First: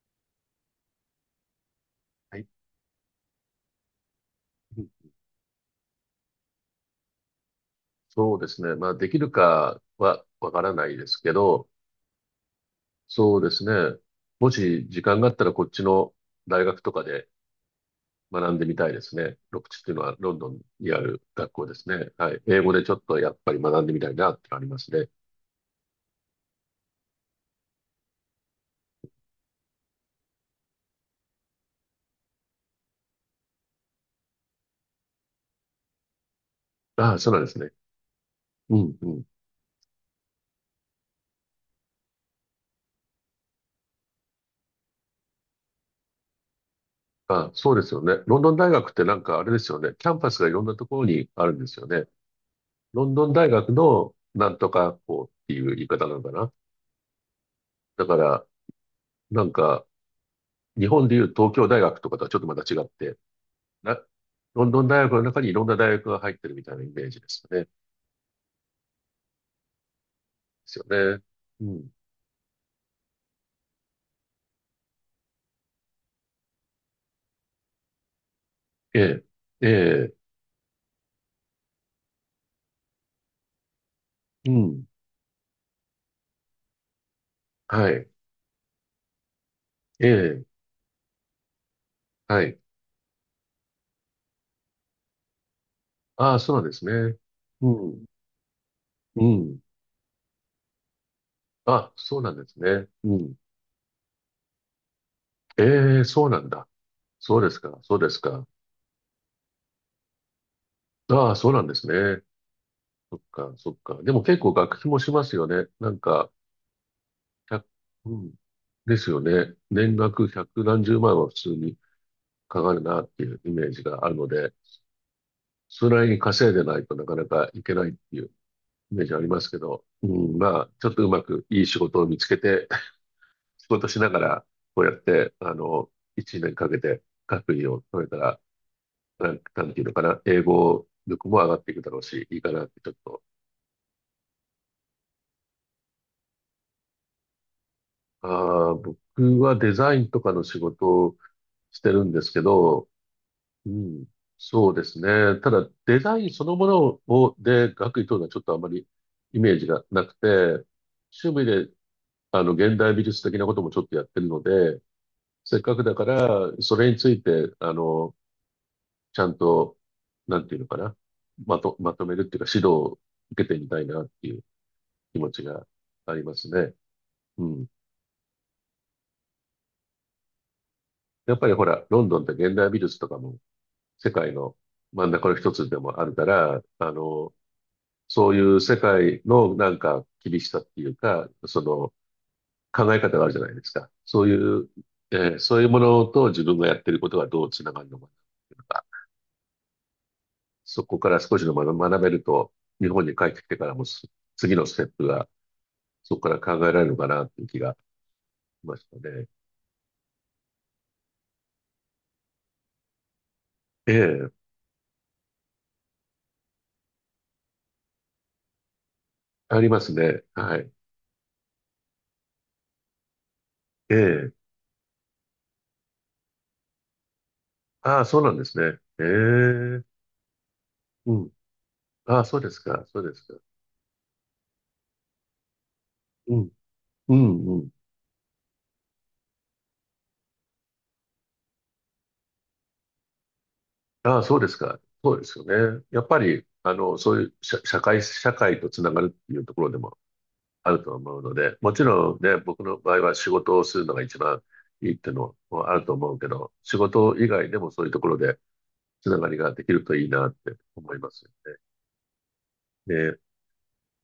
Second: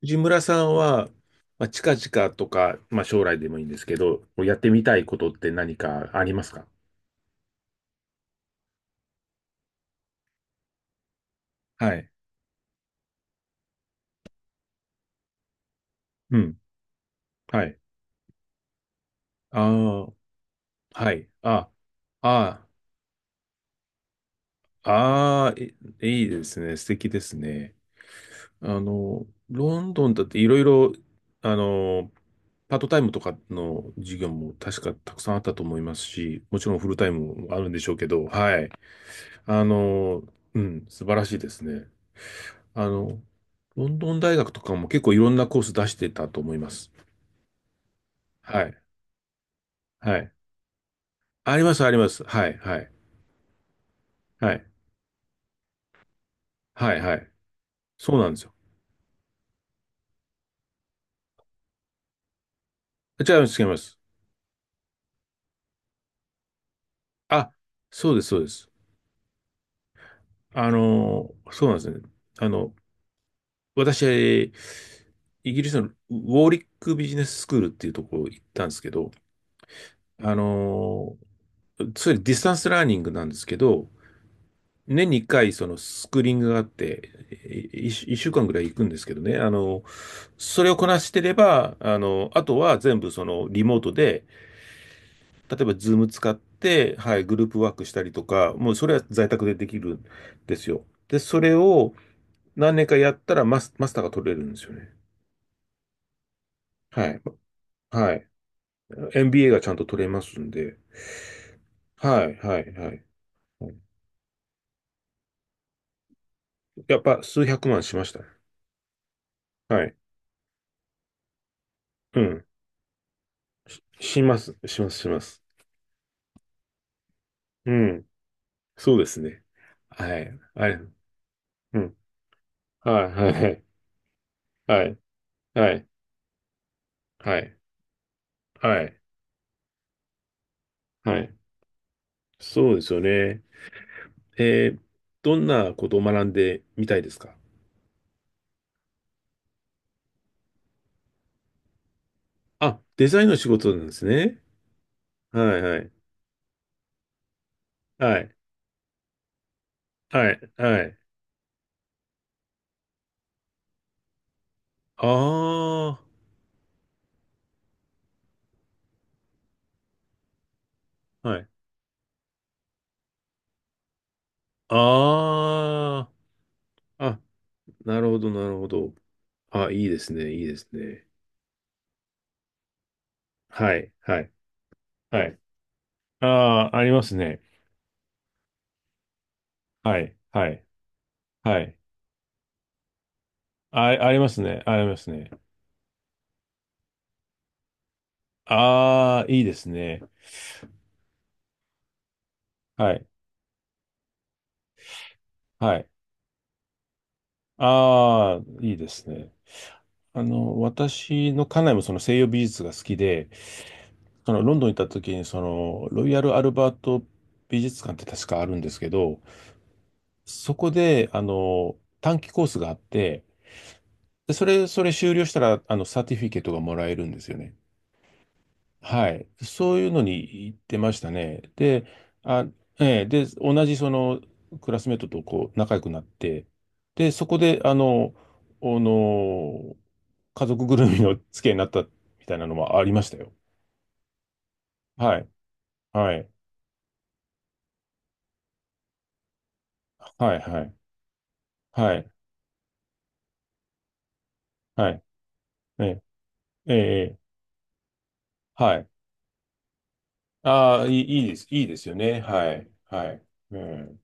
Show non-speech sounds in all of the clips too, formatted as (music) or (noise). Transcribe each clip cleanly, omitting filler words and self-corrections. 藤村さんは、まあ、近々はとい。か、まあ、将来でもいいんですけど、やってうみん、たいことって何かありますか？そうですね。まあ、できるかはわからないですけど、はい。そうですね。もし時間があったらこっちのうん。大学とかではい。学んでみたいですね。あロクチっていうのはロンドンにああ、はるい。学校あ、ですね。はい。英あ、語でちょっとやっぱり学んでみたいなってのありますね。ああ、いいですね。素敵ですね。ロンドンだっていろいろ、あの、パートタイムとかの授業も確かたくさんあったと思いますし、もちろんフルタイああ、そうなんムでもすあるね。んでしょうけど、はい。うん、うん。あの、うん、素晴らしいですね。あの、ロンドン大学とかも結構いろんなコース出してたと思います。ああ、そうですよね。ロンドンは大い。学ってなんかあれですよね。キャはンパい。スがいろんなところにあるあんりでますす、よありね。ます。はい、はい。ロンドン大学のなはんい。とか校っていう言い方なのかな。はい、はい。だそかうなんですら、よ。なんか、日本でいう東京大学とかとはちょっとまた違って、違います、違いまな、す。ロンドン大学の中にいろんな大学が入ってるみたいなイメージですあ、よね。でそうです、そうです。すよね。うそうなんですん。ね。あの、私、イギリスのウォーリックビジネススクールっていうところ行ったんですけど、ええ。えあの、それディスタンスラーニングなんですけど、え。うん。年に1回、そのスクリーニングがあって、いはい。一週間ぐらい行くんですけどね、ええ。それをこなしてれば、あはとい。は全部そのリモートで、例えばズーム使っああ、そうなんですて、はね。い、グループうワークしたん。りとか、もうそれはう在宅でん。できるんですよ。で、それをあ、そうなんです何年ね。かやうったん。らマスターが取れるんですよね。ええ、そうなんだ。はい。そうですか。そうではすい。か。MBA がちゃんと取れますんで。ああ、そうなんですね。はい、はい、はい。そっか、そっか。でも結構学費もしますよね。なんか、やっぱ数1、百万しましうたね。ん。ですよね。はい。年額百何十万は普通にうん。かかるなっていうイメーしジがあるしのまで、す、します、します。それなりに稼いでないとなかなかいうけないっん。ていうイそうメでージあすりまね。すけど、うはい。ん、まはあ、ちょい。っとうまくいいう仕ん。事を見つけて、(laughs) はい、はい、仕事しながら、こはうやっい、て、あはい、の、1年かけては学い、位を取れたら、はい、なんていうのかな、英語は力い。も上がっていくだろうし、いいかなっそうてでちょすっよと。ね。えー、どんなことを学んでみたいですか？ああ、僕はデザインとかの仕事をしてるんですけあ、ど、デザインの仕う事なんですん。ね。そうですね。はたい、だ、はい、デザインそのものを、で、学位取はるのはい、ちょっとあまりイメージがなくはい、て、はい。趣味で、あの、現代美術的なこともちょっとやってるので、あせっかくだから、それについて、あの、ちゃんと、なんていうのかな。あ、はい。まとめるっていうか、指導を受けてみたいなっていう気持ちがあありますね。あ、あ、うん。なるほど、なるほど。あ、いいですね、いいですね。やっぱりほら、ロンドンって現代美術とかもはい、世はい、界の真んは中のい。一つでもあるあから、あ、ありあますの、ね。そういう世界のなんはかい、厳はしさい、っていうか、はそい。の考え方があるじゃないですあ、か。ありそまういすね、う、ありますね。そういうものと自分がやってることがどうつながるのかなのか、ああ、いいですね。そこから少し学べると、日は本い。に帰ってきてからも次のステップがはい。そこから考えられるのかなっていう気がああ、しいいましでたすね。ね。私の家内もその西洋美術が好きで、ええ、そのロンドンに行った時に、その、ロイヤル・アルバート美術館って確かあるんですけど、ありますね。そはこい。で、短期コースがあって、えで、え、それ修了したら、サーティフィケートがもらえるんですよね。ああ、そうなんですね。えはい。そえ、ういうのに行ってましたうん。ね。で、ああ、そうあ、ですか、えそうえ、ですで、か。同じそのクラスメートとこう仲良くなっうて、ん、で、うそこん、うで、ん。あの、家族ぐるみの付き合いになったみたいなのもありましたよ。ああ、そうですか。そはうでい。すよね。やっはぱい。り、あの、そういう社会とつながるっていうところでもはい。はあい。ると思うので、もちはい。ろんね、僕の場合は仕事をするのが一番いはいっい。ていうのもあえるとえ、思うけど、ええ、仕事え以え外でもそういうところではい。つながりができるといいなってああ、思いいまい、いすいよです。いいですよね。はい。ね。はで、い。うん。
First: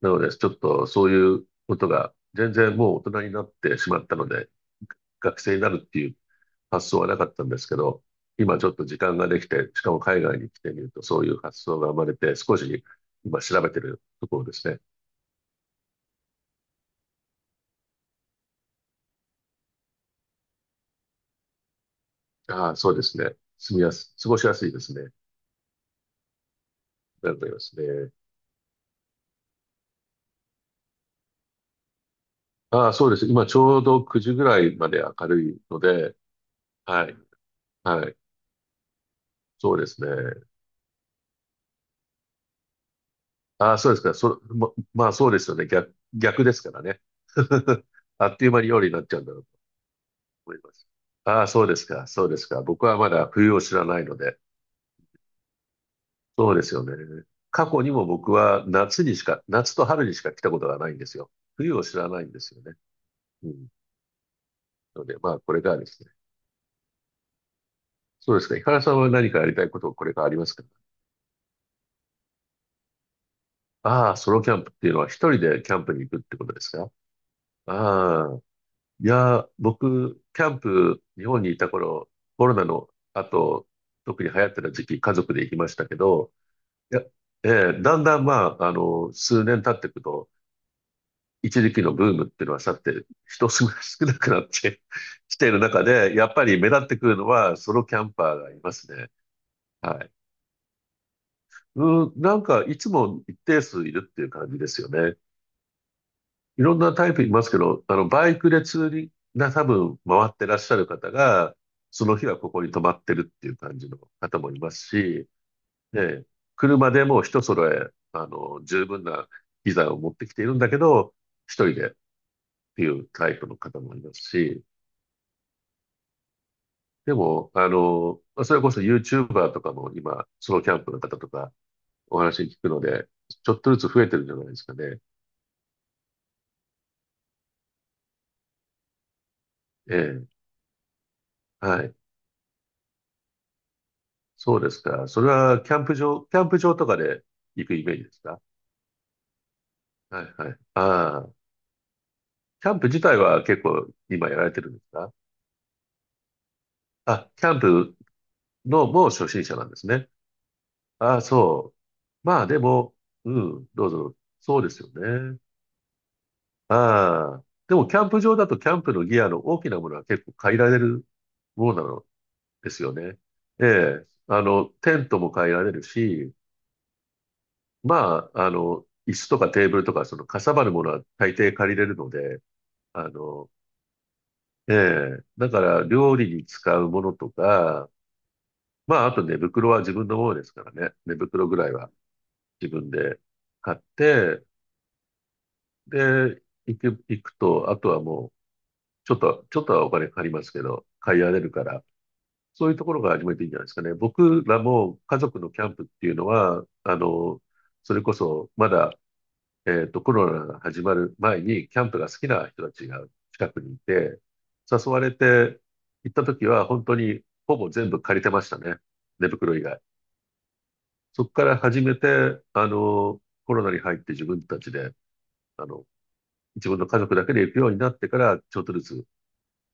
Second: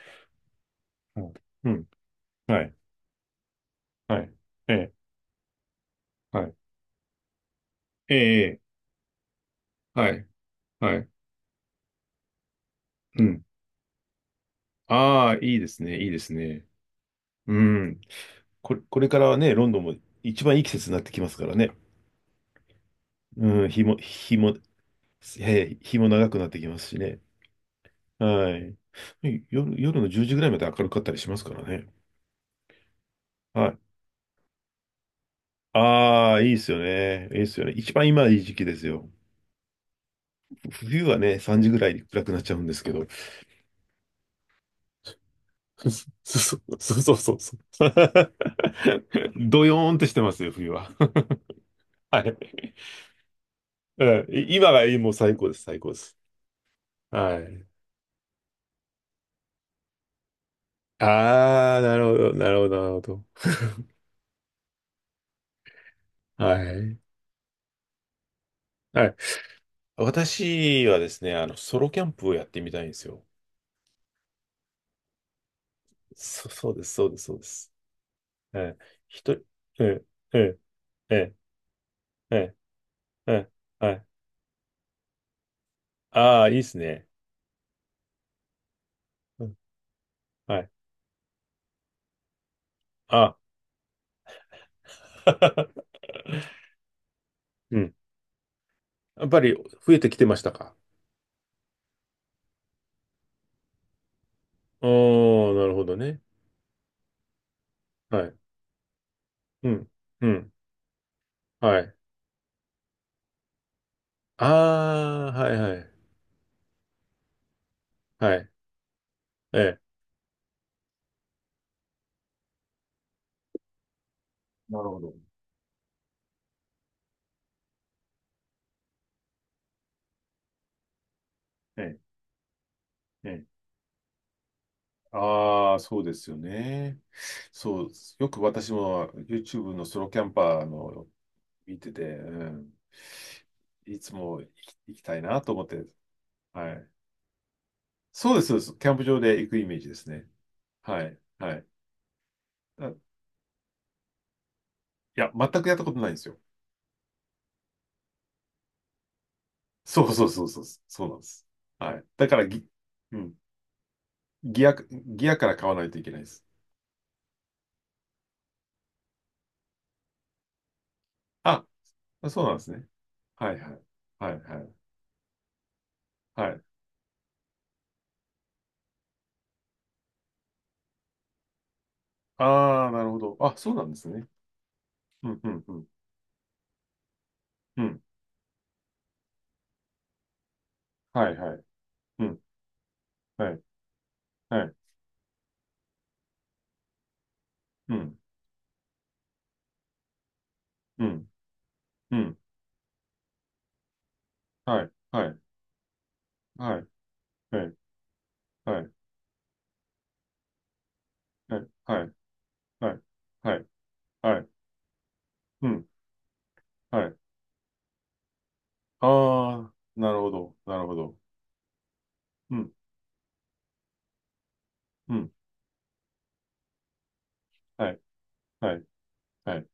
なので、ちょっとそううん。いううこんとが全はい。然もう大人になってしまったはのい。で、ええ、学生になるっていうはい。発想はなかったんですけど、え今え、ええちょっと時間ができて、しかもは海い。外に来てみるはと、い。そういう発想が生まれて、少しう今ん。調べてるところですね。ああ、いいですね、いいですね。うん。これからはね、ロンドンも一番いい季節になってきますからね。ああ、そうですね。うん、住み日やも、す、過日ごしも、やすいですね。えー日も長くなってきますしね。なると思いますね。はい。夜の10時ぐらいまで明るかったりしますからね。ああ、そうです。今ちはょい。うど9時ぐらいまで明るいので、ああ、いいですよはい、ね。いいですよね。一番はい。今いい時期ですよ。そうですね。冬はね、3時ぐらいに暗くなっちゃうんですけど。(laughs) ああ、そうですか。まあそうですよね。逆、そ逆ですかうらそね。うそうそうそ (laughs) あう。っという間に夜になっちゃうんだ (laughs) ろうとドヨーンとしてますよ、思い冬ます。は。ああ、そうですか。(laughs) はそうですか。い。僕はまだ冬を知らないのうん、で、今がもう最高です、最高です。そうですよね。はい。過去にも僕は夏にしか、夏と春にしか来たことがないんですよ。冬ああ、をな知るらほないんど、でなするよほね。ど、なるほど。うん。(laughs) ので、まあ、これからですね。はい。そうですか。井原さんははい。何かやりたいことこれからありますか？私はですね、ソロキャンプをやってみたいんですよ。ああ、ソロキャンプっていうのは一人でキャンプに行くってこ(laughs) とでそすうでか？す、そうです、そうです。ああ、えい。いや、うん、僕、うキャん、ンプ、え日え本にいた頃、えコロえナのええ後、はい。特に流行ってた時期、家族で行きましたけど、ああ、いいですいや、ね。えだんだんまあ、あの、う数ん、年経っていくと、はい。一時期のブームっていうのは去って、あ 人少なくなってき (laughs) ている中 (laughs) で、やっぱり目立ってくるのはソうロん。キャンパーがいますね。やっぱり増えはてい。きてましたか？ (laughs) うん、なんかいつも一定数いるっていう感じですあよね。ー、なるほどね。いろんなタイプいますけど、あの、はバい。イクでツーリングな多うん、分う回ってん、らっしゃる方が、はい。その日はここに泊まってるっていう感じの方あもいますし、あ、はい、はい、ね、車でもう一揃え、あはい。の、十分なえ機え。材を持ってきているんだけど、一人でっていうタイプの方もいますし、なるほど。でも、あの、まあそれこそ YouTuber とかも今、ソロキャンプの方とかええ、お話聞くので、えちえょっとずつ増えてるんじゃないですかね。ああ、そうですよね。そう、よく私も YouTube のえソロキャえ、ンパーの見はてい。て、うん、いつも行そうできす行きか。たそいれなとは思っキャて、ンプ場、キャンプは場とい。かで行くイメージですそうでか？す、そうです。キャンプ場で行くイメージですはね。いはい。はい、ああ、はい。キャンあ、プい自体は結構今やられてるんですか？や、全くやったことないんですよ。あ、キャンプのもう初心者なんですそね。うそうそうそう、そうなあんあ、です。そう。はい。だかまらあでも、うん、うん、どうぞ。そうギでア、すよギアね。から買わないといけないです。ああ。でも、キャンプ場だと、キャンプのギアの大きなものは結構変えられるあ、そうなのそうなんですですね。よね。はい、えはい。え。はい、あはの、い。テントも変えられるし、はい。まあ、あの、椅子とかテーブルとか、その、かさばるものは大抵借りれるので、ああ、なあるほど。の、あ、そうなんですね。ええ。うん、うだかん、うら、ん。料理に使うものとうか、んまあ、あと寝袋は自分のものですからね。寝はい袋はぐい。らいはうん。自分ではい。買って、はい。で、行くと、あとうはん。もう、ちょっとはお金かかりますけど、う買いん。られるから、うん。そういうところが始めていいんじゃないですかね。僕らはい。も家はい。族のキャンプっていうのは、はい。あの、はい。それこそまはい。だ、えっと、コロナが始まる前はい。にキャンプはがい。好きな人たちはい。が近はくい。にいて、はい。誘われてうん。行った時は本当はい。にほぼ全部借りてましたね。あ寝袋以あ、外。なるほど。なるほど。そこから始めて、うあん。の、コロナに入って自分たちで、うん。あの、自分の家族だけで行くようになはっい。てから、ちょっとはずい。つはい。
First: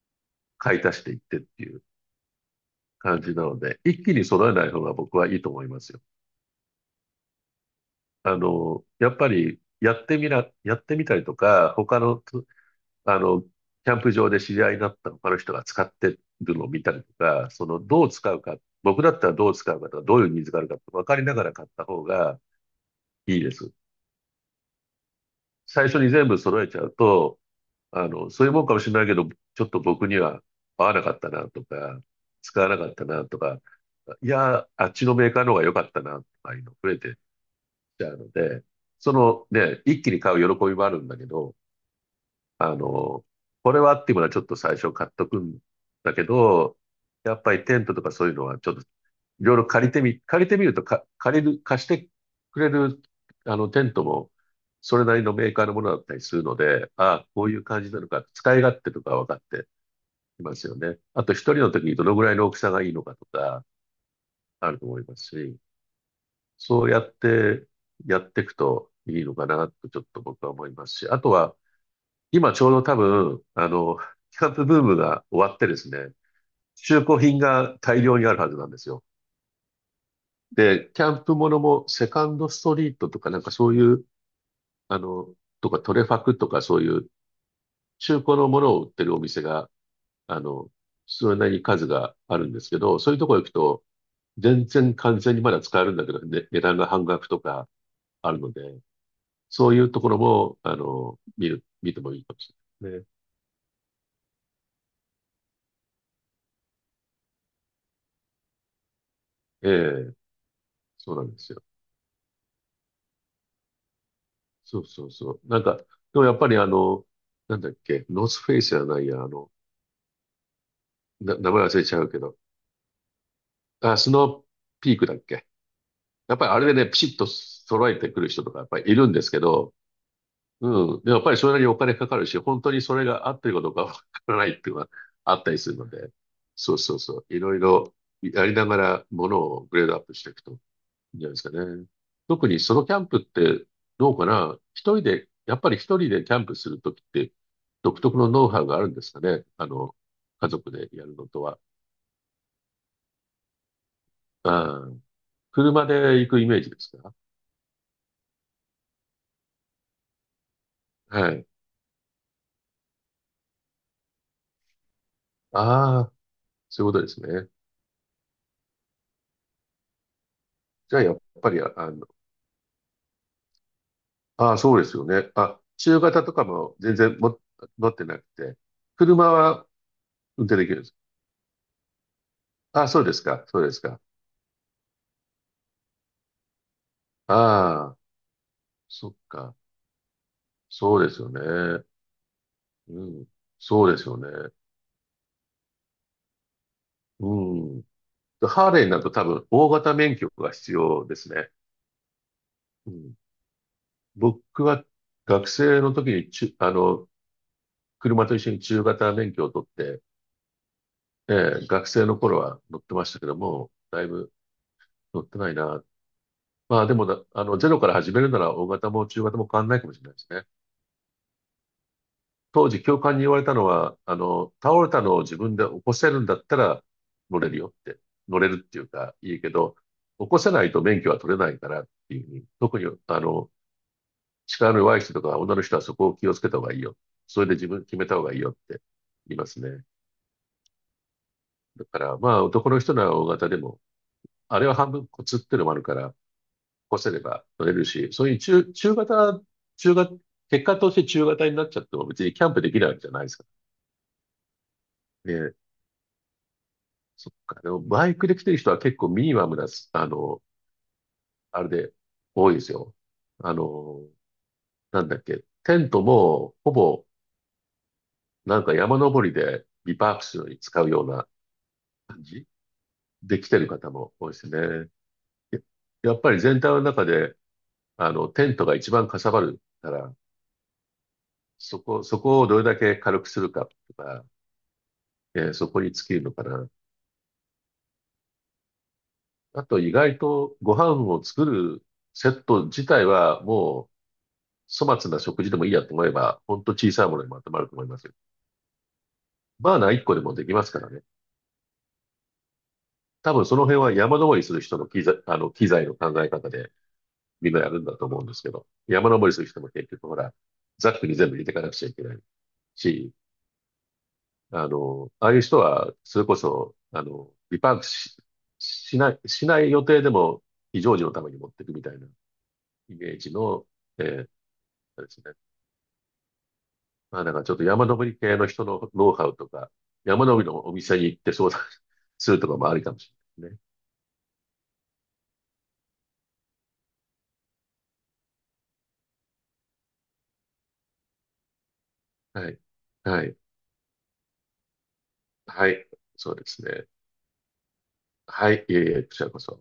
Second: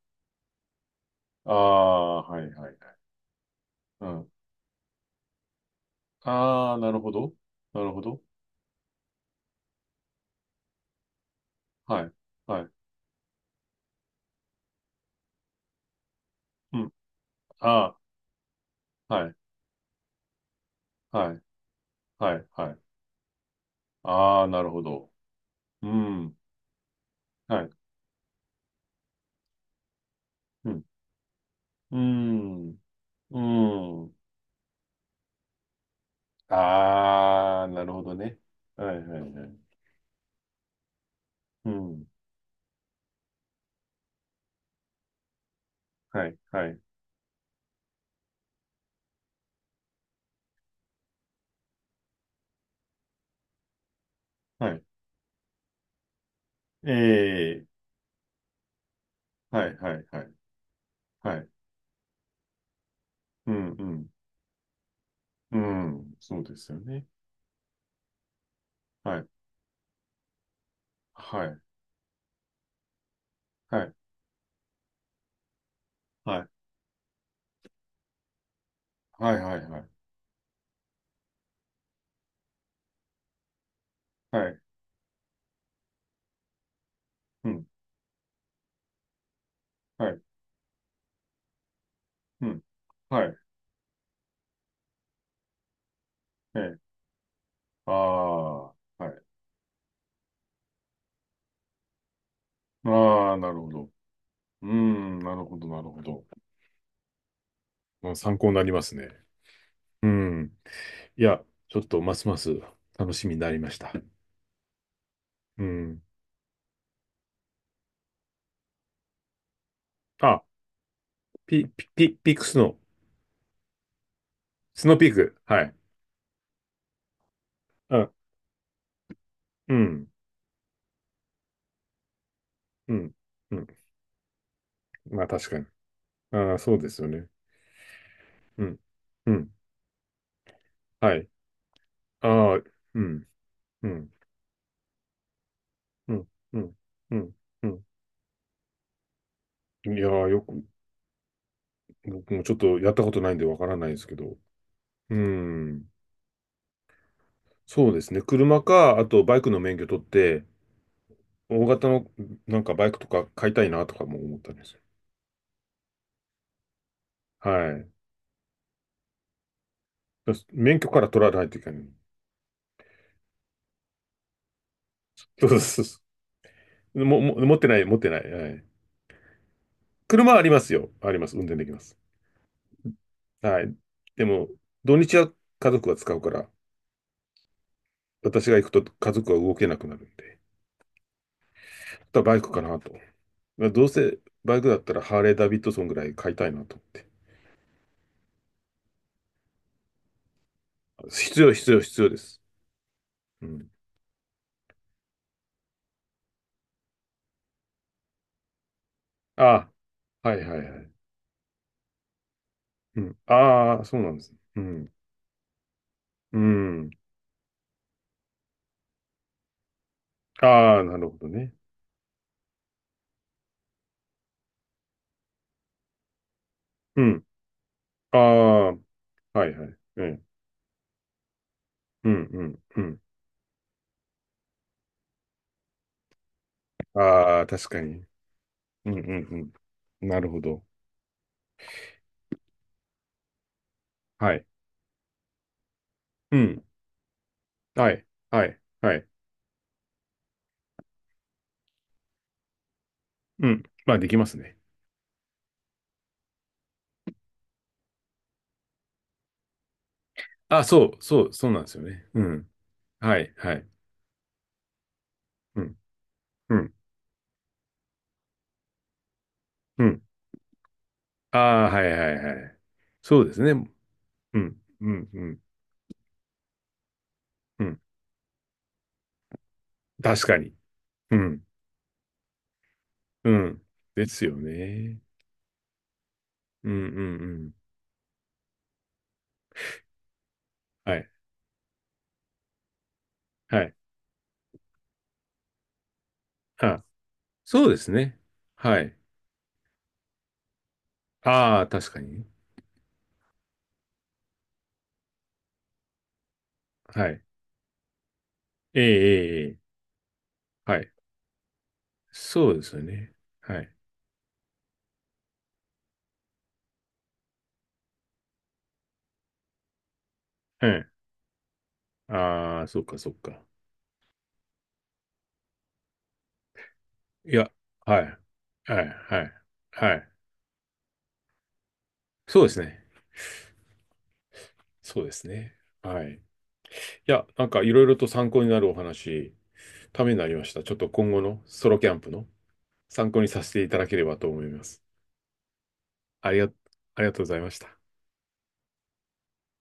買い足していってっあていうあ、はい。はい。感じなので、一う気にん。揃えない方が僕はいいと思いますよ。ああ、なるほど。なるほど。あの、やっぱりやってみたりとか、他はい。のつ、はい。あの、キ、ャンプ場で知り合いになった他の人が使ってるのをう見ん。たりとか、その、あどう使うか、僕だあ、っはたらい。どう使うかとか、どういうニーズがあるかって分かりはない。がら買った方はがい。はい。いいです。ああ、なるほど。最う初に全ん。部揃えちゃうと、はい。そういうもんかもしれないけど、ちょっと僕にはうん。合わなかったなとうか、使わん。なかったなとうか、ん。いや、あっちのメーカーの方が良かったなとかいうの増えてっああ、なるほちゃどうのね。で、はいそはいはのい。ね、一気に買う喜びもあるんだけど、うん。あの、これはっていうものはちょっと最初買っとくんだけはいはど、いやっぱりテントとかそういうのはちょっといろいろ借りてみるとか、借りる、貸してくれるあのテントもはい。それなりのメーカーのものだったりするので、えああ、こういうえ、感じなのか、使い勝手とか分かっはていはいはい。きますよね。あとは一い。人の時にどのぐらいの大きさがいいのかとうんかうん。あると思いますし、うん。そうですよそうやね。ってやっていくとはいいい。のかなとちょっと僕は思いますし、あとははい。今ちょうど多分、はい。キャンプブームが終わってですね、はい。中古品が大量にあるはずなんですよ。はいはいはい。で、キャンプものもセカンドストリートとかなんかそういう、はい。あの、とかトレファクとかそういううん。中古のものを売ってるお店が、はい。あの、それなりに数があうるんでん。すけど、そういうはとい。こ行くと、全然完全にまだ使えるんだけど、ね、え値段え。が半額とかああるので、あ。はい。そういうところも、見てもいいかもしれないですああ、なるほど。うん。なるほど、なるほど。まあ、参考になりますね。ね。えうえ、ん。そうないんでや、すよ。ちょっとますます楽しみになりました。そうそうそう。なうんか、でん。もやっぱりなんだっけ、ノースフェイスじゃないや、あ、名前ピ、忘れピ、ちゃピ、うけピッど、クスのあ、スノースピノーーピクーだっク。け。はい。やっぱりあれでね、ピシッと揃えあ、てくる人とかやっぱりいるんですけうど、ん、うん。でもやっぱりそれなりにお金かかるし、本当にうそれん、が合ってるうかん。どうかわからないっていうのがまああっ確たかりに。するので、ああ、そそううでそうすよそう。ね。いろいろやりうながん、らもうのん、をグレードアップしていくといはいんじい。ゃないですかね。特ああ、にソロキャうンプっん、てうどん、うかな一人で、やっぱり一人うでん、キャンプうすん、るときっうてん、う独特のノウハウがあるんですかねん。いやー、よ家く、族でやるのとは。僕もちょっとやったことないんでわからないですけど。ああ、うん、車で行くイメージですか？そうですね。車か、あとバイクの免許取って、はい。大型のなんかバイクとか買いたいなとかも思ったんですよ。ああ、そういうことですね。はい。免許じゃかあらやっ取らないぱといり、けない。ああ、そうですよね。(laughs) そあ、うそうそ中型とかも全う。然も、もも持ってない、持っ持っててななくい。はて、い。車は車はあ運りま転できするんでよ。す。あります。運転できます。ああ、そうですか。そはうでい。すか。でも、土日は家族が使うから、ああ、私が行くとそ家っ族は動か。けなくなるんで、そうですよね。あとはバイクかなと。うん。まあどそううですよせね。バイクだったらハーレー・ダビッドソンぐらい買いたいなと思って。うん。ハーレーになると多分大型免許が必要です必ね。要、必要、必要です。うん。うん。僕は学生の時に中、あの、車と一緒に中型免許を取っあて、あ、はいはいはい。学生の頃は乗ってうましん。たけども、ああ、そうだいなんでぶす。うん。乗ってないな。うまあん。でもだ、あの、ゼロから始めるなら大型も中型も変わんないかもしれないですね。ああ、なるほどね。当時教官に言われたのは、倒れたのを自分で起こせるんだったらうん。乗れるよって、あ乗れるっあ、はていいうかいいはけい。ど、うん。起こせないと免許は取れないからっうていうん、ふううに、ん、特うにん。力の弱い人とか女の人はそこを気をつけた方がいいよ。あそあ、れで確自か分決に。めた方がいいよってうん、う言いまん、すね。うん。なるほど。だからまあ男の人なら大型でも、はい。あれは半分コツっていうのもあるから、起うん。こせれば乗れるはい。し、そういうはい。中、中はい。型、中型、結果として中型になっちゃっても別にキャンプできないわけじゃないですかうん。まあ、できますね。らね。そっか。でも、バイクで来てる人は結構ミニマムなす、あの、あ、そう、そう、そうなんあでれすよでね。うん。多いですよ。はい、はあい。の、なんだっけ。うん、テントも、うほん、ぼ、なんか山登りでうビん。パークするのに使うようなああ、はい、は感い、はじい。そうでです来ね。うてる方も多いですん、ね。うん、うん、ややっぱり全体の中で、うん。テントが一番かさばるから、確かに。うん、そこをどれだけ軽くうするん。かとですか、よね。そこに尽きるのかな。うん、うん、うん。あと、意外とご飯はい、を作るセット自体ははい。も粗末な食事でもいいやと思えば、ほんとあ、小さいものにまとまそうるとで思いすますよ。ね。はい。バーナー1個でもできますからね。ああ、確かに。多分その辺は山登りする人の機材の考え方ではい。みんなやるんだと思うんですけど、ええ、山登りすえるえ、え人もえ結局ほら、はザい。ックに全部入れていかなくちゃいけないそうですよし、ね。はい。ああいう人は、それこそ、あの、リパークし、しない、しない予定でもう非ん。常時のために持っていくみたいなああ、そっイか、そメっージか。の、えーですねまあないんかや、ちょっと山は登りい。系の人はい、のノウはハい、ウとか、はい。山登りのお店に行って相談 (laughs) すそるうでとかすもありね。かもしれないでそうですね。はい。いや、なんかいろいろと参考になるお話、ためになりました。ちょっと今後のソロキャンプのすね。はい。参考はにい。させていただければと思います。はい。あそうりが、ですね。ありがとうございました。はい。いえいえ、こちらこそ。